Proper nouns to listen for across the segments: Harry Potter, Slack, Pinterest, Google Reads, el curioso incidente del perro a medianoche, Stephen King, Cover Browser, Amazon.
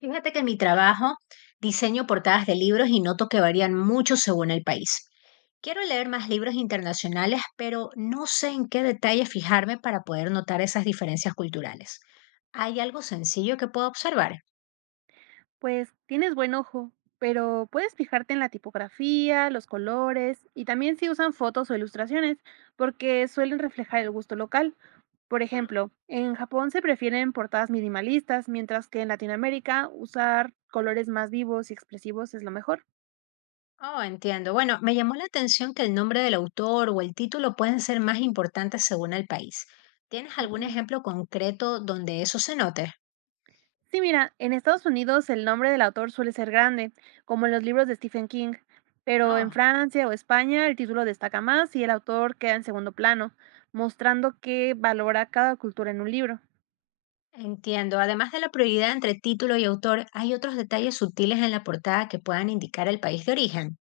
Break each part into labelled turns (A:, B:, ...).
A: Fíjate que en mi trabajo diseño portadas de libros y noto que varían mucho según el país. Quiero leer más libros internacionales, pero no sé en qué detalle fijarme para poder notar esas diferencias culturales. ¿Hay algo sencillo que pueda observar?
B: Pues tienes buen ojo, pero puedes fijarte en la tipografía, los colores y también si usan fotos o ilustraciones, porque suelen reflejar el gusto local. Por
A: Ujú.
B: ejemplo, en Japón se prefieren portadas minimalistas, mientras que en Latinoamérica usar colores más vivos y expresivos es lo mejor.
A: Oh, entiendo. Bueno, me llamó la atención que el nombre del autor o el título pueden ser más importantes según el país. ¿Tienes
B: Ok.
A: algún ejemplo concreto donde eso se note?
B: Sí, mira, en Estados Unidos el nombre del autor suele ser grande, como en los libros de Stephen King, pero
A: Oh.
B: en Francia o España el título destaca más y el autor queda en segundo plano, mostrando que valora cada cultura en un libro.
A: Entiendo. Además de la prioridad entre título y autor, ¿hay otros detalles sutiles en la portada que puedan indicar el país de origen?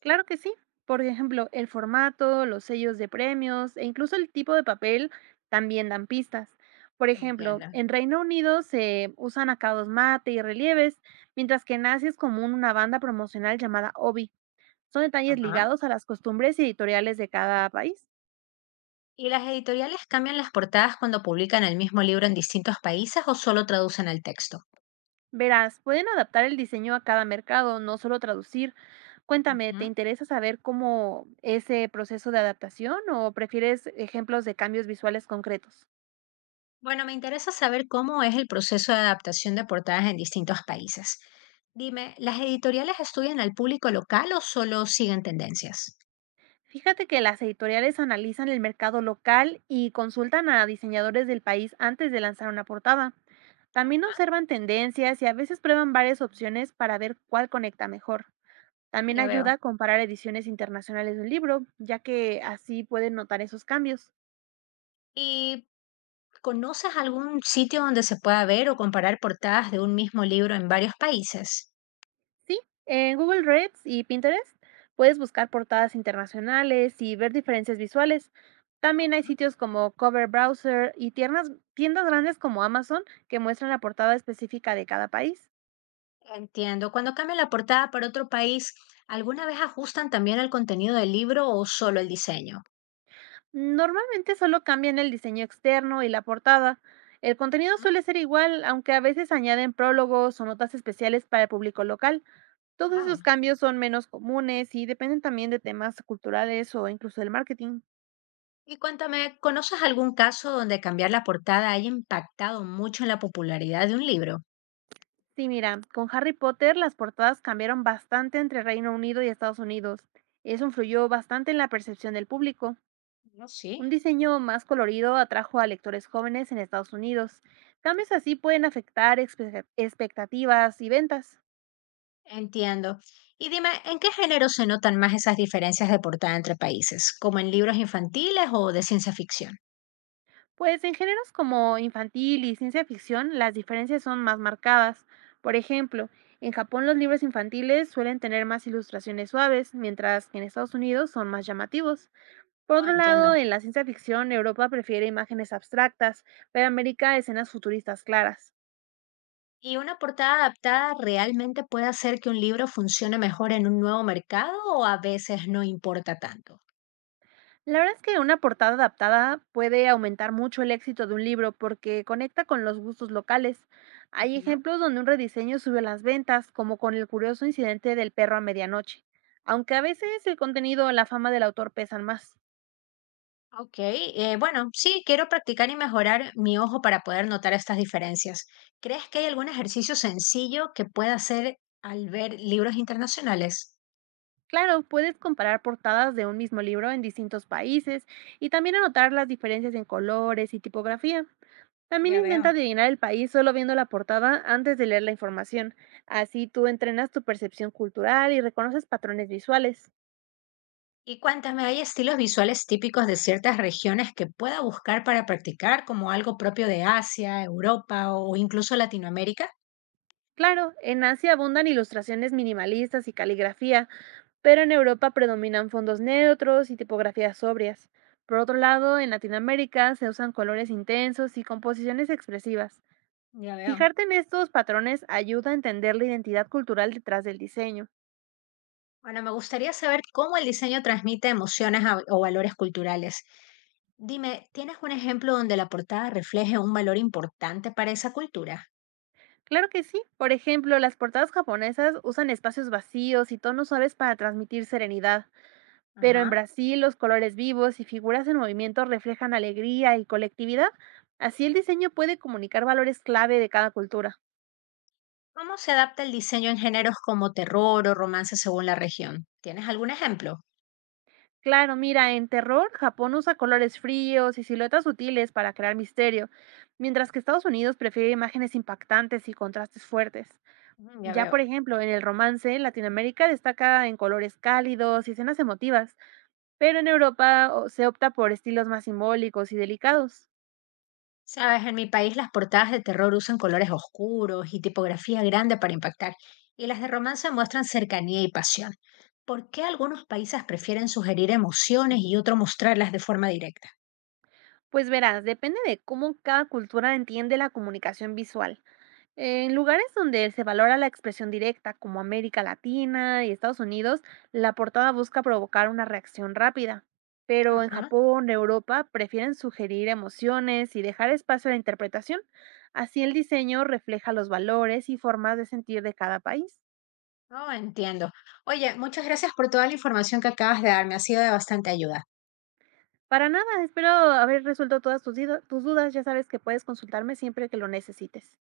B: Claro que sí, por ejemplo, el formato, los sellos de premios e incluso el tipo de papel también dan pistas. Por ejemplo,
A: Entiendo.
B: en Reino Unido se usan acabados mate y relieves, mientras que en Asia es común una banda promocional llamada obi. Son detalles
A: Ajá.
B: ligados a las costumbres editoriales de cada país.
A: ¿Y las editoriales cambian las portadas cuando publican el mismo libro en distintos países o solo traducen el texto?
B: Verás, pueden adaptar el diseño a cada mercado, no solo traducir. Cuéntame, ¿te
A: Ujú.
B: interesa saber cómo ese proceso de adaptación o prefieres ejemplos de cambios visuales concretos?
A: Bueno, me interesa saber cómo es el proceso de adaptación de portadas en distintos países. Dime, ¿las editoriales estudian al público local o solo siguen tendencias?
B: Fíjate que las editoriales analizan el mercado local y consultan a diseñadores del país antes de lanzar una portada. También
A: Ajá.
B: observan tendencias y a veces prueban varias opciones para ver cuál conecta mejor. También
A: Ya
B: ayuda
A: veo.
B: a comparar ediciones internacionales de un libro, ya que así pueden notar esos cambios.
A: ¿Y ¿Conoces algún sitio donde se pueda ver o comparar portadas de un mismo libro en varios países?
B: Sí, en Google Reads y Pinterest puedes buscar portadas internacionales y ver diferencias visuales. También hay sitios como Cover Browser y tiendas grandes como Amazon que muestran la portada específica de cada país.
A: Entiendo. Cuando cambian la portada para otro país, ¿alguna vez ajustan también el contenido del libro o solo el diseño?
B: Normalmente solo cambian el diseño externo y la portada. El contenido
A: Ujú.
B: suele ser igual, aunque a veces añaden prólogos o notas especiales para el público local. Todos esos
A: Ah.
B: cambios son menos comunes y dependen también de temas culturales o incluso del marketing.
A: Y cuéntame, ¿conoces algún caso donde cambiar la portada haya impactado mucho en la popularidad de un libro?
B: Sí, mira, con Harry Potter las portadas cambiaron bastante entre Reino Unido y Estados Unidos. Eso influyó bastante en la percepción del público.
A: No, sí.
B: Un diseño más colorido atrajo a lectores jóvenes en Estados Unidos. Cambios así pueden afectar expectativas y ventas.
A: Entiendo. Y dime, ¿en qué género se notan más esas diferencias de portada entre países? ¿Como en libros infantiles o de ciencia ficción?
B: Pues en géneros como infantil y ciencia ficción, las diferencias son más marcadas. Por ejemplo, en Japón los libros infantiles suelen tener más ilustraciones suaves, mientras que en Estados Unidos son más llamativos. Por
A: Ah,
B: otro lado,
A: entiendo.
B: en la ciencia ficción, Europa prefiere imágenes abstractas, pero América escenas futuristas claras.
A: ¿Y una portada adaptada realmente puede hacer que un libro funcione mejor en un nuevo mercado o a veces no importa tanto?
B: La verdad es que una portada adaptada puede aumentar mucho el éxito de un libro porque conecta con los gustos locales. Hay
A: Ujú.
B: ejemplos donde un rediseño sube las ventas, como con el curioso incidente del perro a medianoche, aunque a veces el contenido o la fama del autor pesan más.
A: Ok, bueno, sí, quiero practicar y mejorar mi ojo para poder notar estas diferencias. ¿Crees que hay algún ejercicio sencillo que pueda hacer al ver libros internacionales?
B: Claro, puedes comparar portadas de un mismo libro en distintos países y también anotar las diferencias en colores y tipografía. También
A: Ya
B: intenta
A: veo.
B: adivinar el país solo viendo la portada antes de leer la información. Así tú entrenas tu percepción cultural y reconoces patrones visuales.
A: Y cuéntame, ¿hay estilos visuales típicos de ciertas regiones que pueda buscar para practicar como algo propio de Asia, Europa o incluso Latinoamérica?
B: Claro, en Asia abundan ilustraciones minimalistas y caligrafía, pero en Europa predominan fondos neutros y tipografías sobrias. Por otro lado, en Latinoamérica se usan colores intensos y composiciones expresivas.
A: Ya veo.
B: Fijarte en estos patrones ayuda a entender la identidad cultural detrás del diseño.
A: Bueno, me gustaría saber cómo el diseño transmite emociones o valores culturales. Dime, ¿tienes un ejemplo donde la portada refleje un valor importante para esa cultura?
B: Claro que sí. Por ejemplo, las portadas japonesas usan espacios vacíos y tonos suaves para transmitir serenidad, pero en
A: Ajá.
B: Brasil los colores vivos y figuras en movimiento reflejan alegría y colectividad. Así el diseño puede comunicar valores clave de cada cultura.
A: ¿Cómo se adapta el diseño en géneros como terror o romance según la región? ¿Tienes algún ejemplo?
B: Claro, mira, en terror, Japón usa colores fríos y siluetas sutiles para crear misterio, mientras que Estados Unidos prefiere imágenes impactantes y contrastes fuertes.
A: Ya
B: Ya,
A: veo.
B: por ejemplo, en el romance, Latinoamérica destaca en colores cálidos y escenas emotivas. Pero en Europa o se opta por estilos más simbólicos y delicados.
A: Sabes, en mi país las portadas de terror usan colores oscuros y tipografía grande para impactar, y las de romance muestran cercanía y pasión. ¿Por qué algunos países prefieren sugerir emociones y otros mostrarlas de forma directa?
B: Pues verás, depende de cómo cada cultura entiende la comunicación visual. En lugares donde se valora la expresión directa, como América Latina y Estados Unidos, la portada busca provocar una reacción rápida. Pero en
A: Ajá.
B: Japón, Europa, prefieren sugerir emociones y dejar espacio a la interpretación. Así el diseño refleja los valores y formas de sentir de cada país.
A: Oh, entiendo. Oye, muchas gracias por toda la información que acabas de darme. Ha sido de bastante ayuda.
B: Para nada, espero haber resuelto todas tus dudas. Ya sabes que puedes consultarme siempre que lo necesites.